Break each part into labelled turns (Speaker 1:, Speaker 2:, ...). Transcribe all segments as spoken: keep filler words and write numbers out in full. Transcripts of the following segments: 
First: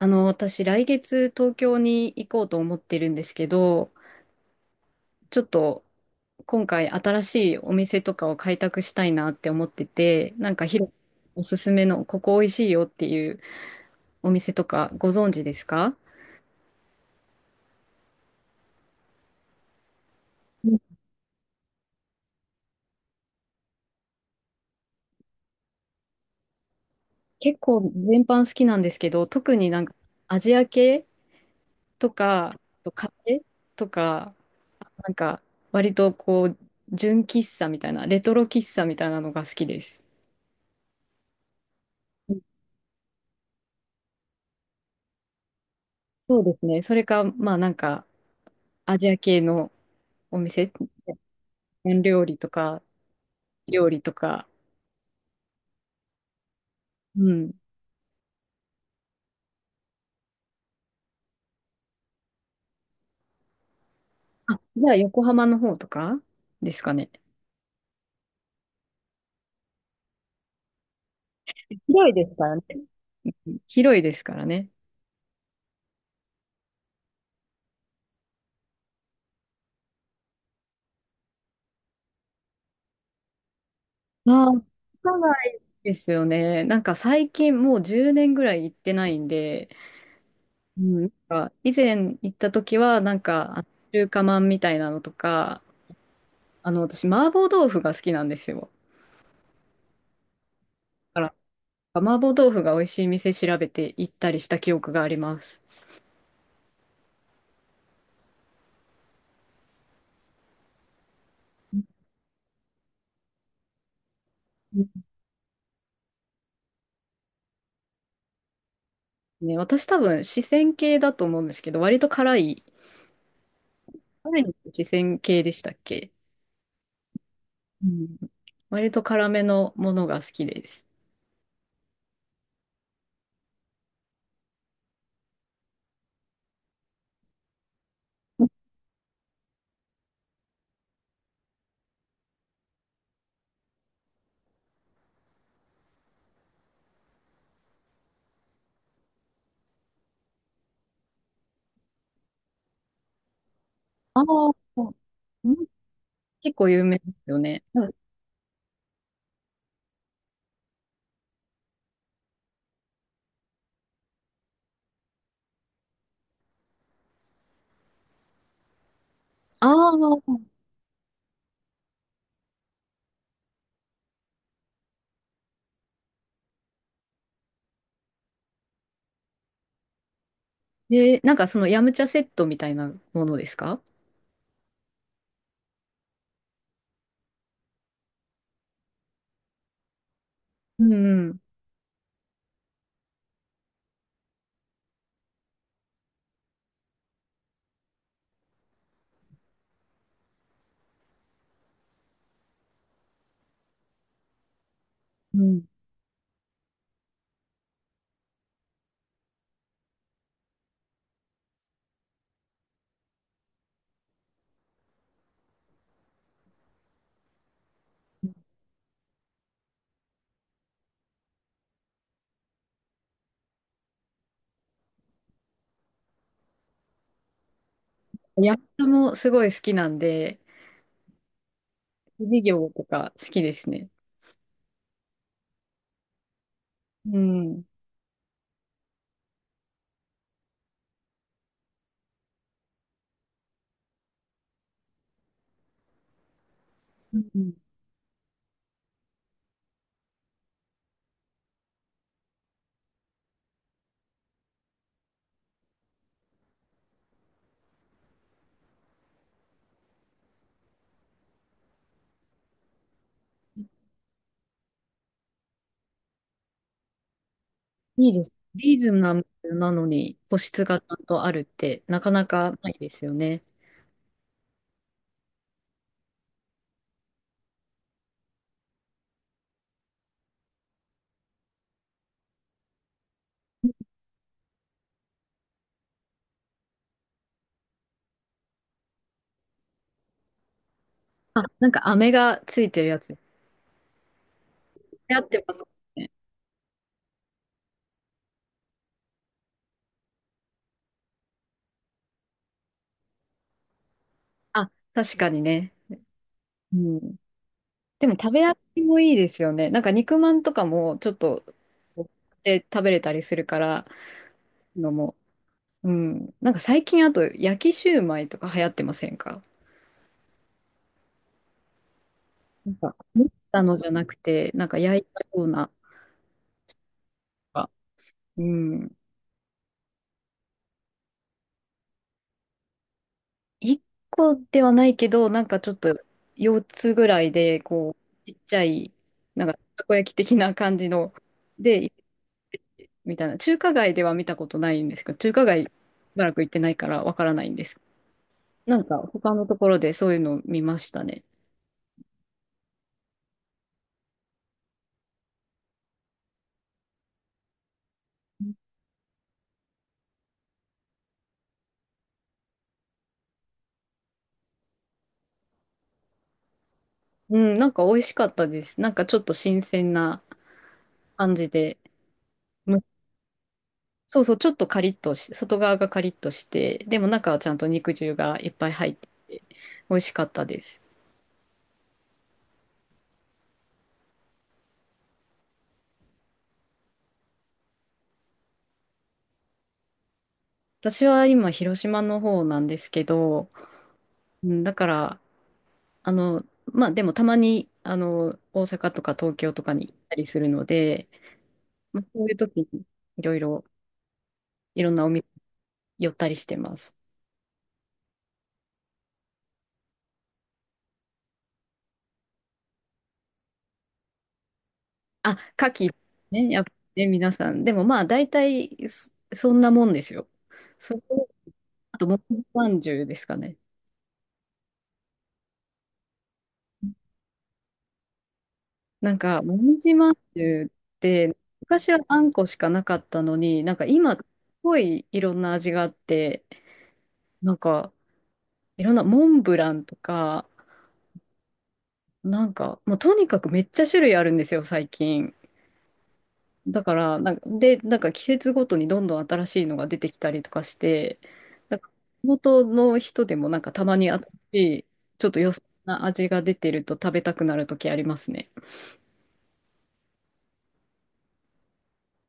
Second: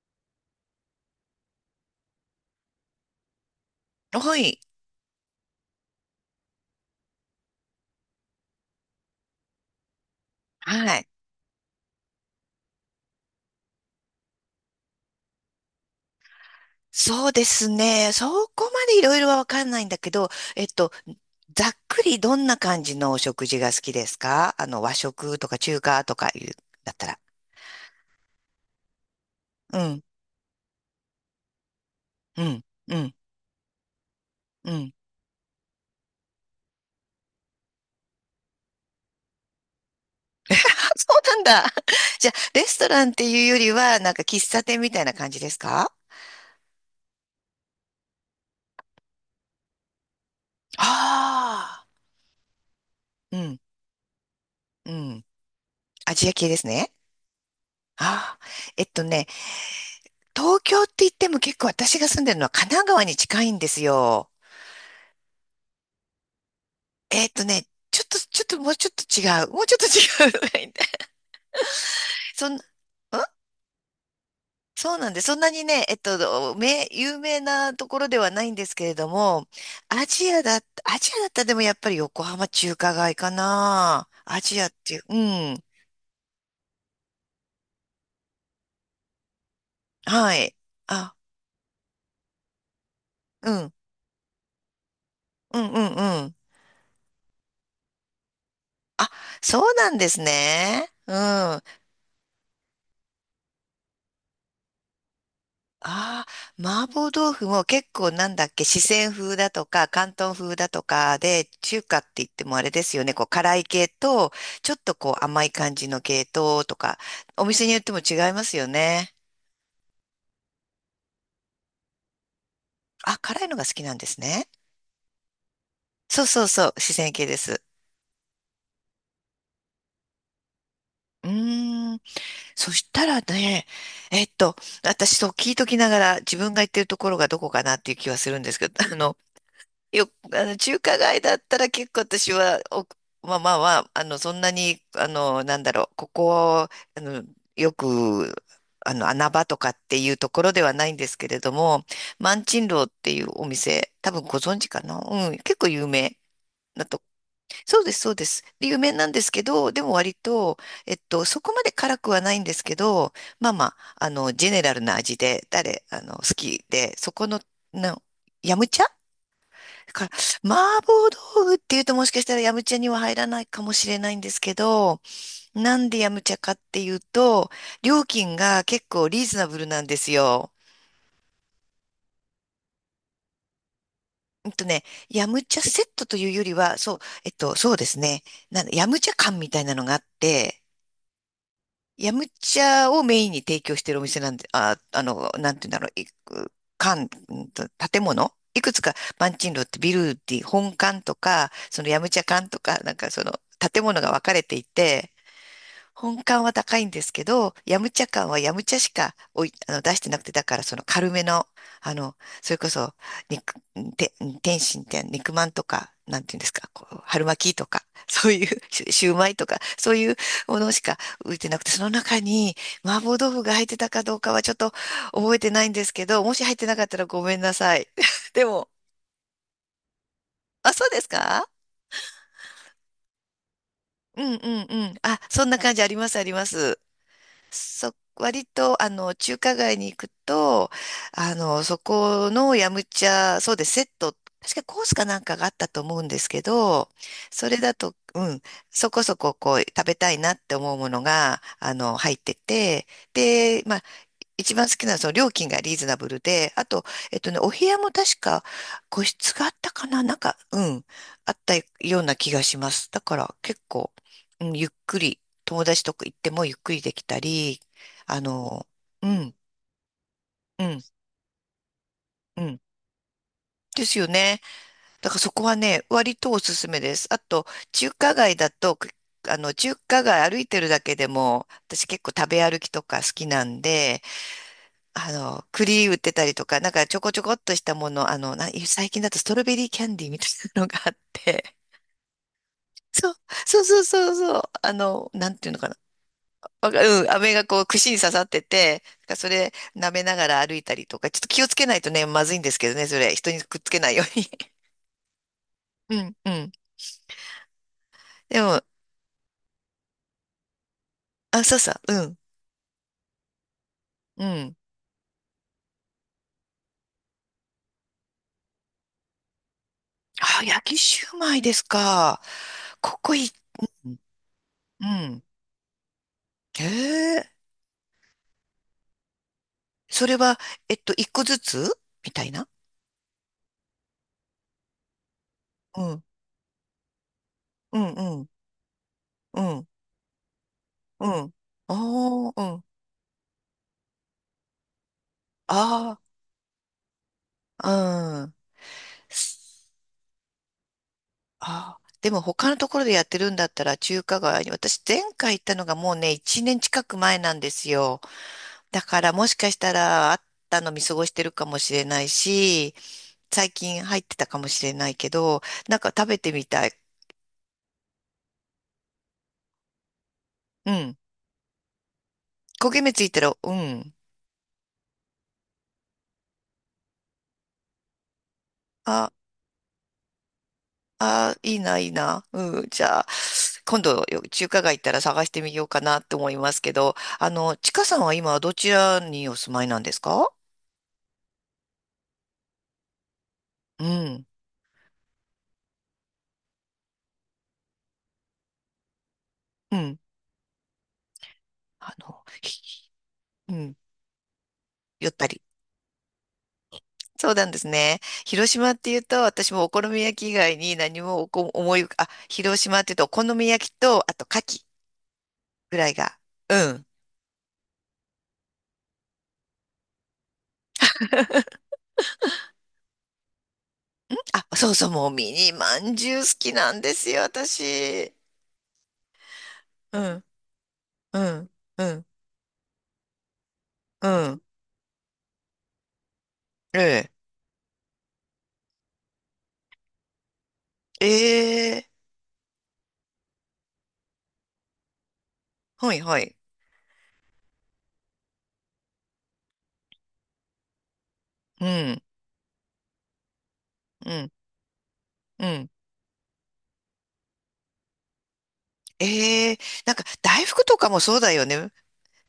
Speaker 1: あの、私、来月東京に行こうと思ってるんですけど、
Speaker 2: はい。
Speaker 1: ちょっと今回新しいお店とかを開拓したいなって思ってて、なんかヒ
Speaker 2: は
Speaker 1: ロ
Speaker 2: い。
Speaker 1: おすすめのここ美味しいよっていうお店とかご存知ですか？
Speaker 2: そうですね。そこまでいろいろはわかんないんだけど、えっと、ざっくりどんな感じのお食事が好きですか？あの、和食とか中華とかいう、だったら。
Speaker 1: 結構全般好きなんですけど、特に
Speaker 2: う
Speaker 1: なんか
Speaker 2: ん、
Speaker 1: アジア系と
Speaker 2: う
Speaker 1: か、あ
Speaker 2: ん、
Speaker 1: と
Speaker 2: う
Speaker 1: カフ
Speaker 2: ん、
Speaker 1: ェとか、
Speaker 2: うん。
Speaker 1: なんか割とこう、純喫茶みたいな、レトロ喫茶みたいなのが好きです。
Speaker 2: そうなんだ。じゃあ、レストランっていうよりは、なんか喫茶店みたいな感じですか？
Speaker 1: そうですね。それか、まあなんか、アジア系のお店、
Speaker 2: あ
Speaker 1: 料理とか、
Speaker 2: あー、
Speaker 1: 料理とか。
Speaker 2: うん、うん。アジア系ですね。
Speaker 1: うん。
Speaker 2: ああ、えっとね、東京って言っても結構私が住んでるのは神奈川に近いんですよ。
Speaker 1: あ、じゃあ横浜の方とかですかね。
Speaker 2: えーっとね、ちょっと、ちょっと、もうちょっと違う。もうちょっと違う。
Speaker 1: 広いですか
Speaker 2: そん、
Speaker 1: ら
Speaker 2: ん
Speaker 1: ね。広いですからね。
Speaker 2: そうなんで、そんなにね、えっと、め、有名なところではないんですけれども、アジアだ、アジアだったらでもやっぱり横浜中華街かな。
Speaker 1: あ
Speaker 2: ア
Speaker 1: あ、
Speaker 2: ジ
Speaker 1: 都
Speaker 2: アっていう、うん。
Speaker 1: ですよね。なんか最近もうじゅうねんぐらい行ってないんで、
Speaker 2: はい。
Speaker 1: うん、なん
Speaker 2: あ、
Speaker 1: か以前行った時はなん
Speaker 2: う
Speaker 1: かあの
Speaker 2: ん、
Speaker 1: 中華まんみたいなのと
Speaker 2: う
Speaker 1: か、
Speaker 2: ん、うん、うん。
Speaker 1: あの私麻婆豆腐が好きなんですよ。
Speaker 2: そうなんですね。う
Speaker 1: だか
Speaker 2: ん。
Speaker 1: ら麻婆豆腐が美味しい店調べて行ったりした記憶があります。
Speaker 2: ああ、麻婆豆腐も結構なんだっけ、四川風だとか、広東風だとかで、中華って言ってもあれですよね、こう辛い系と、ちょっとこう甘い感じの系統とか、お店によっても違いますよね。
Speaker 1: ね、私多分四川系だと思うんですけど、割と辛い
Speaker 2: あ、辛いのが好きなんです
Speaker 1: 辛
Speaker 2: ね。
Speaker 1: い。四川系でしたっけ？
Speaker 2: そうそうそう、四川系です。
Speaker 1: うん。割と辛めのものが好きです。
Speaker 2: うーん、そしたらね、えっと、私そう聞いときながら自分が行ってるところがどこかなっていう気はするんですけど、あの、よ、あの、中華街だったら結構私は、お、まあまあまあ、あの、そんなに、あの、なんだろう、ここ、あの、よく、あの、穴場とかっていうところではないんですけれども、万珍楼っていうお店、多
Speaker 1: あ
Speaker 2: 分ご
Speaker 1: あ、
Speaker 2: 存知かな？うん、
Speaker 1: うん。
Speaker 2: 結構有名
Speaker 1: 結構有
Speaker 2: な
Speaker 1: 名
Speaker 2: と。
Speaker 1: ですよね。
Speaker 2: そう
Speaker 1: う
Speaker 2: で
Speaker 1: ん。
Speaker 2: す、そうです。で有名なんですけど、でも割と、えっと、そこまで辛くはないんですけど、まあまあ、あの、ジェネラルな味で、誰、あの、好きで、そこの、の、ヤムチャ
Speaker 1: あ
Speaker 2: だから、
Speaker 1: あ、
Speaker 2: 麻婆豆腐っていうともしかしたらヤムチャには入らないかもしれないんですけど、なんでヤムチャかっていうと、料金が結構リーズナブルなんですよ。
Speaker 1: で、なんかそのヤムチャセットみたいなものですか？
Speaker 2: うんとね、ヤムチャセットというよりは、そう、えっと、そうですね、なんだヤムチャ缶みたいなのがあって、
Speaker 1: うん、うん。
Speaker 2: ヤムチャをメインに提供しているお店なんで、あ、あの、なんて言うんだろう、いく館、うんと建物いくつか、マンチンロってビルディ、本館とか、そのヤムチャ館とか、なんかその建物が分かれていて、
Speaker 1: うん。
Speaker 2: 本館は高いんですけど、ヤムチャ館はヤムチャしかおい、あの、出してなくて、だからその軽めの、あの、それこそ、肉、て、天津って肉まんとか、なんていうんですか、こう、春巻きとか、そういう、シュシューマイとか、そういうものしか浮いてなくて、その中に麻婆豆腐が入ってたかどうかはちょっと覚えてないんですけど、もし入ってなかったらごめんなさい。で
Speaker 1: ヤムチ
Speaker 2: も、
Speaker 1: ャもすごい好きなんで、
Speaker 2: あ、そうですか？
Speaker 1: 授業とか好きですね。
Speaker 2: うんうんうん。あ、そんな感じありますあります。
Speaker 1: うん。
Speaker 2: そ、割と、あの、中華街に行くと、あの、そこのヤムチャ、そうです、セット、確かコースかなんかがあったと思うんですけど、
Speaker 1: う
Speaker 2: それ
Speaker 1: ん、
Speaker 2: だと、うん、そこそここう、食べたいなって思うものが、あの、入ってて、で、まあ一番好きなのはその料金がリーズナブルで、あと、えっとね、お部屋も確か個室があったかななんか、うん、あったような気がします。だから結構、うん、ゆっくり、友達とか行ってもゆっくりできたり、
Speaker 1: いい
Speaker 2: あ
Speaker 1: です。
Speaker 2: の、
Speaker 1: リーズ
Speaker 2: う
Speaker 1: ナブ
Speaker 2: ん、
Speaker 1: ルなのに個
Speaker 2: う
Speaker 1: 室が
Speaker 2: ん、
Speaker 1: ちゃんとあるってなかな
Speaker 2: う
Speaker 1: か
Speaker 2: ん。
Speaker 1: ないですよね。
Speaker 2: ですよね。だからそこはね、割とおすすめです。あと、中華街だと、くあの、中華街歩いてるだけでも、私結構食べ歩きとか好きなんで、あの、栗売ってたりとか、なんかちょこちょこっとしたもの、あの、な、最近だとストロベリーキャンディーみたいなのがあっ
Speaker 1: あ、
Speaker 2: て、
Speaker 1: なんか飴がついてる やつ。
Speaker 2: そう、
Speaker 1: 流
Speaker 2: そうそうそうそう、あの、
Speaker 1: 行っ
Speaker 2: なん
Speaker 1: て
Speaker 2: ていう
Speaker 1: ま
Speaker 2: の
Speaker 1: す
Speaker 2: かな。
Speaker 1: ね。
Speaker 2: わかうん、飴がこう串に刺さってて、なんかそれ舐めながら歩いたりとか、ちょっと気をつけないとね、まずいんですけどね、それ、人にくっつけないように。
Speaker 1: あ、確かにね。
Speaker 2: うん、うん。
Speaker 1: うん。でも食
Speaker 2: で
Speaker 1: べ歩
Speaker 2: も、
Speaker 1: きもいいですよね。なんか肉まんとかもちょっ
Speaker 2: あ、
Speaker 1: と
Speaker 2: そうそう、うん、
Speaker 1: で食べれたりするから
Speaker 2: うん。
Speaker 1: のも。うん。なんか最近あと焼きシューマイとか流行ってませんか？
Speaker 2: あ、焼きシューマイですか？
Speaker 1: なんか、
Speaker 2: ここ
Speaker 1: 持
Speaker 2: い
Speaker 1: っ
Speaker 2: い。
Speaker 1: たのじゃなくて、なんか
Speaker 2: う
Speaker 1: 焼い
Speaker 2: ん。
Speaker 1: たような。
Speaker 2: へえ、
Speaker 1: うん。
Speaker 2: それは、えっと、一個ずつみたいな。
Speaker 1: 一個ではないけど、なんかちょっとよっつぐらいで、
Speaker 2: うん
Speaker 1: こ
Speaker 2: う
Speaker 1: う、
Speaker 2: ん、
Speaker 1: ちっちゃい、
Speaker 2: う
Speaker 1: なんか
Speaker 2: ん、
Speaker 1: たこ焼き的な感じ
Speaker 2: う
Speaker 1: の、
Speaker 2: ん。
Speaker 1: で、いっ
Speaker 2: ああ、うん。
Speaker 1: みたいな、中華街では見たことないんですけど、中華街し
Speaker 2: あ
Speaker 1: ばらく行ってないからわからないんです。
Speaker 2: あ、うん。
Speaker 1: なんか他のところでそういうのを見ましたね。
Speaker 2: ああ、でも他のところでやってるんだったら中華街に、私前回行ったのがもうね、いちねん近く前なんですよ。だからもしかしたらあったの見過ごしてるかもしれないし、最近入ってたかもしれないけど、なんか食べてみたい。
Speaker 1: うん、なんか美味しかったです。なんかちょっと新鮮な
Speaker 2: うん。
Speaker 1: 感じで、
Speaker 2: 焦げ
Speaker 1: む、
Speaker 2: 目ついたら、うん。
Speaker 1: そうそう、ちょっとカリッとし、外側がカリッとして、でも中はちゃんと肉汁がいっぱい入ってて、美味しかったです。
Speaker 2: ああ、いいな、いいな。うん、じゃあ、今度よ、中華街行ったら探してみようかなって思いますけど、あの、ちかさんは今、どちらにお住まいなんですか？
Speaker 1: 私は今、広島の方なんですけど、
Speaker 2: うん、
Speaker 1: うん、だから、あの、まあでもたまに、あの、大阪とか東京とか
Speaker 2: う
Speaker 1: に行っ
Speaker 2: ん、
Speaker 1: たりするので、
Speaker 2: あ
Speaker 1: まあ、そ
Speaker 2: の、
Speaker 1: ういう時に
Speaker 2: ひ
Speaker 1: いろい
Speaker 2: う
Speaker 1: ろ、
Speaker 2: ん、
Speaker 1: いろんな
Speaker 2: ゆ
Speaker 1: お
Speaker 2: っ
Speaker 1: 店
Speaker 2: たり。
Speaker 1: 寄ったりしてます。
Speaker 2: そうなんですね。広島って言うと、私もお好み焼き以外に何もおこ思い浮か、あ、広島って言うと、お好み焼きと、あと、牡蠣
Speaker 1: あ、
Speaker 2: ぐ
Speaker 1: 牡
Speaker 2: らい
Speaker 1: 蠣、
Speaker 2: が。
Speaker 1: ね、
Speaker 2: う
Speaker 1: やっぱ
Speaker 2: ん。
Speaker 1: りね、皆さん。でもまあ、大体そ、そんなもんですよ。そこあと、もみじまんじゅうですかね。
Speaker 2: あ、そうそう、もうミニまんじゅう好きなんですよ、私。
Speaker 1: なんか、もみじ
Speaker 2: う
Speaker 1: まん
Speaker 2: ん、
Speaker 1: じゅうっ
Speaker 2: う
Speaker 1: て、
Speaker 2: ん、う
Speaker 1: 昔は
Speaker 2: ん、
Speaker 1: あんこしかなかったのに、なんか
Speaker 2: う
Speaker 1: 今、す
Speaker 2: ん。
Speaker 1: ごいいろんな味があって、
Speaker 2: ええ
Speaker 1: なんか、いろんなモンブランとか、
Speaker 2: ええ
Speaker 1: なんか、もうとにかくめっちゃ種類あるんですよ、最近。
Speaker 2: はいはい。
Speaker 1: だから、なんか、で、なんか季節ごとにどんどん新しいのが出てきたりとかして、
Speaker 2: う
Speaker 1: なんか
Speaker 2: ん、
Speaker 1: 地元の人でもなんかたま
Speaker 2: う
Speaker 1: に新
Speaker 2: ん、
Speaker 1: しい、ちょっと
Speaker 2: う
Speaker 1: 良さ
Speaker 2: ん。
Speaker 1: な味が出てると食べたくなる時ありますね。
Speaker 2: ええなんか大福とかもそうだよね。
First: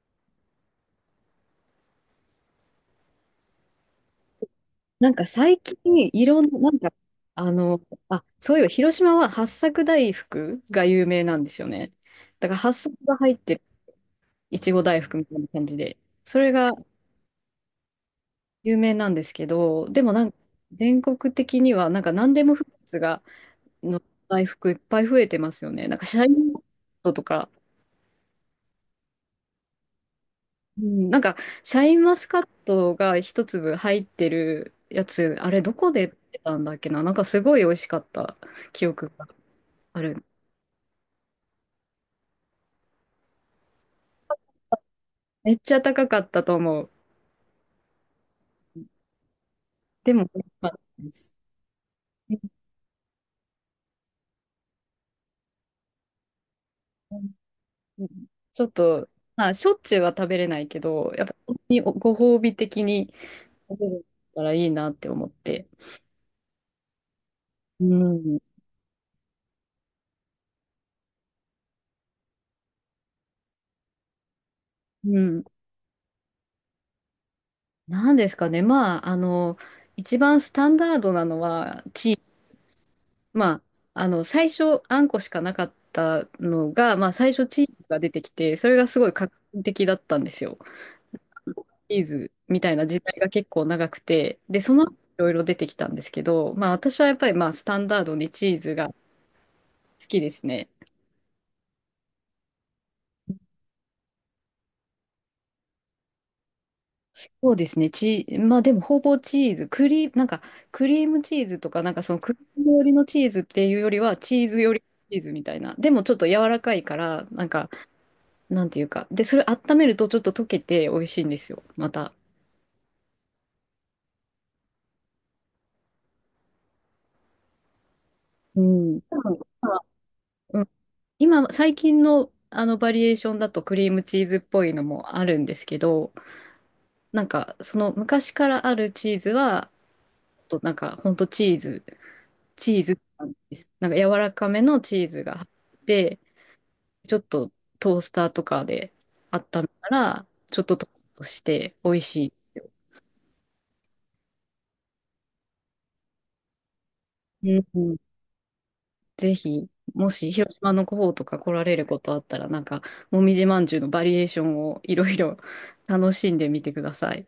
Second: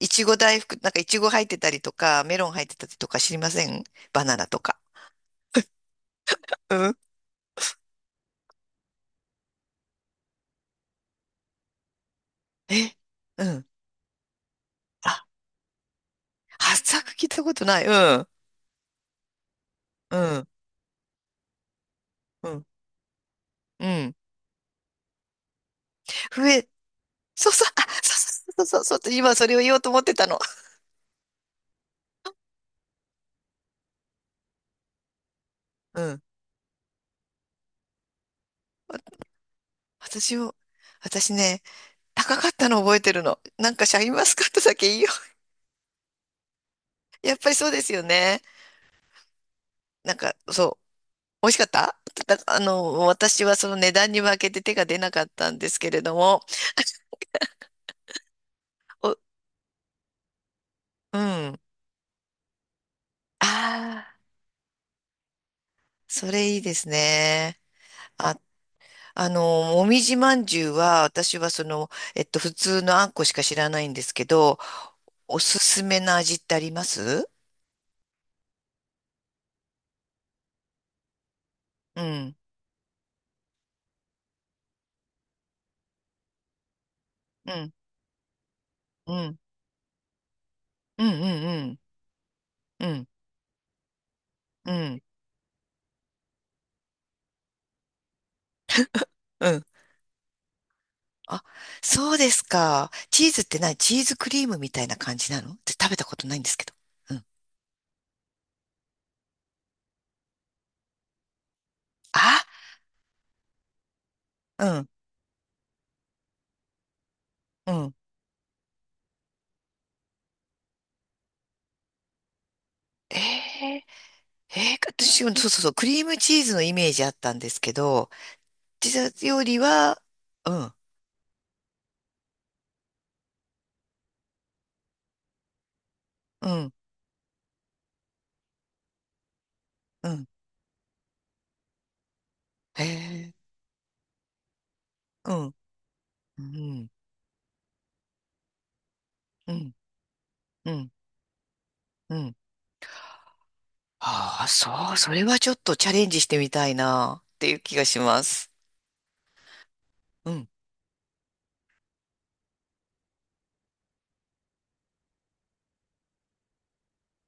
Speaker 2: いちご大福、なんかいちご入ってたりとか、メロン入ってたりとか知りません？バナナとか。
Speaker 1: なんか最近いろんな、なん
Speaker 2: う
Speaker 1: か、
Speaker 2: ん。
Speaker 1: あの、あ、そういえば広島は八朔大福が有名なんですよね。だから八朔
Speaker 2: え、
Speaker 1: が入っ
Speaker 2: う
Speaker 1: てる
Speaker 2: ん。
Speaker 1: いちご大福
Speaker 2: あ、
Speaker 1: みたいな感じで、それが
Speaker 2: 発作聞いたことない。うん、
Speaker 1: 有名なんですけど、でも
Speaker 2: う
Speaker 1: なんか
Speaker 2: ん、
Speaker 1: 全国的にはなんか何で
Speaker 2: う
Speaker 1: もフ
Speaker 2: ん、
Speaker 1: ルーツが
Speaker 2: う
Speaker 1: の
Speaker 2: ん。
Speaker 1: 大福いっぱい増えてますよね。なんかシャイ
Speaker 2: 増
Speaker 1: ンマスカッ
Speaker 2: え、
Speaker 1: トとか、
Speaker 2: そうそう、あ、そうそうそう、そう、今それを言おうと思ってたの。
Speaker 1: うん、なんかシャインマスカットがひとつぶ入ってるやつ、あれどこ
Speaker 2: う
Speaker 1: で売っ
Speaker 2: ん。
Speaker 1: てたんだっけな、なんかすごい美味しかった記憶がある。
Speaker 2: 私を、私ね、高かったの覚えてるの。なんかシャインマスカットだけいいよ。
Speaker 1: めっちゃ高かったと思う。
Speaker 2: やっぱりそうですよね。
Speaker 1: で
Speaker 2: なん
Speaker 1: も
Speaker 2: か、
Speaker 1: 美味しかっ
Speaker 2: そ
Speaker 1: た
Speaker 2: う。
Speaker 1: です。
Speaker 2: 美味しかった
Speaker 1: う
Speaker 2: だ、あの、私はその値段に負けて手が出なかったんですけれども、
Speaker 1: ん、うん、ちょっと、
Speaker 2: お、
Speaker 1: まあ、しょっちゅうは食べれないけど、
Speaker 2: う
Speaker 1: やっぱ本
Speaker 2: ん。
Speaker 1: 当にご褒美的に食べれ
Speaker 2: ああ、
Speaker 1: たらいいなって思って。
Speaker 2: それいいですね。
Speaker 1: うん。
Speaker 2: あ、あの、もみじまんじゅうは、私はその、えっと、普通のあんこしか知らないんですけど、
Speaker 1: う
Speaker 2: お
Speaker 1: ん。
Speaker 2: すすめの味ってあります？
Speaker 1: なんですかね。まあ、あの、一番スタンダードなのは、
Speaker 2: う
Speaker 1: チーズ。
Speaker 2: ん、
Speaker 1: まあ、あの、最初、あんこしかなかったのが、まあ、最初
Speaker 2: う
Speaker 1: チー
Speaker 2: ん、
Speaker 1: ズが出てきて、それがすごい
Speaker 2: う
Speaker 1: 画期
Speaker 2: ん、
Speaker 1: 的だったんですよ。
Speaker 2: うん、うん、
Speaker 1: チーズみたい
Speaker 2: う
Speaker 1: な
Speaker 2: ん、う
Speaker 1: 時
Speaker 2: ん、
Speaker 1: 代が結構長くて、で、
Speaker 2: う
Speaker 1: その後い
Speaker 2: ん、
Speaker 1: ろいろ出てきたんですけど、まあ、私はやっぱり、まあ、スタンダードにチーズが好
Speaker 2: うん。
Speaker 1: きですね。
Speaker 2: あ、そうですか。チーズって何チーズクリームみたいな感じなの？って食べたことないんですけど。うん。
Speaker 1: そうですね。チー、まあでもほぼチーズ、クリー、なんかクリームチーズとか、なんかそのクリ
Speaker 2: あ、
Speaker 1: ーム寄りのチーズっていうよりは、チーズ
Speaker 2: う
Speaker 1: 寄りの
Speaker 2: ん、
Speaker 1: チーズみたいな。でもちょっと柔らかいから、なんか、
Speaker 2: うん。
Speaker 1: なんていうか。で、それ温めるとちょっと溶けて美味しいんですよ、また。
Speaker 2: ええええ私、そうそうそう、クリームチーズのイメージあったんですけど、
Speaker 1: う
Speaker 2: ピ
Speaker 1: ん。
Speaker 2: ザ
Speaker 1: 多分
Speaker 2: よりは、う
Speaker 1: うん、
Speaker 2: ん、
Speaker 1: 今、最近のあのバリエーションだとクリームチーズっぽいのもあるんですけど、
Speaker 2: うん、
Speaker 1: なんかその昔からあるチーズは、
Speaker 2: うん、
Speaker 1: となんかほんとチーズチー
Speaker 2: へ
Speaker 1: ズなん
Speaker 2: え
Speaker 1: です。なんか柔らかめのチーズ
Speaker 2: う
Speaker 1: が入
Speaker 2: ん、
Speaker 1: って、
Speaker 2: うん、
Speaker 1: ちょっとトースターとかで
Speaker 2: う
Speaker 1: 温め
Speaker 2: ん、
Speaker 1: たら、ちょっ
Speaker 2: う
Speaker 1: とトー
Speaker 2: ん、
Speaker 1: ストして美味
Speaker 2: う
Speaker 1: しい
Speaker 2: ん。
Speaker 1: ですよ。
Speaker 2: ああ、そう、それはちょっとチャレンジしてみたいな、っ
Speaker 1: う
Speaker 2: ていう
Speaker 1: ん、
Speaker 2: 気が
Speaker 1: う
Speaker 2: し
Speaker 1: ん、
Speaker 2: ます。
Speaker 1: ぜひ、も
Speaker 2: う
Speaker 1: し
Speaker 2: ん
Speaker 1: 広島の方とか来られることあったら、なんか、もみじまんじゅうのバリエーションをいろいろ楽しんでみてください。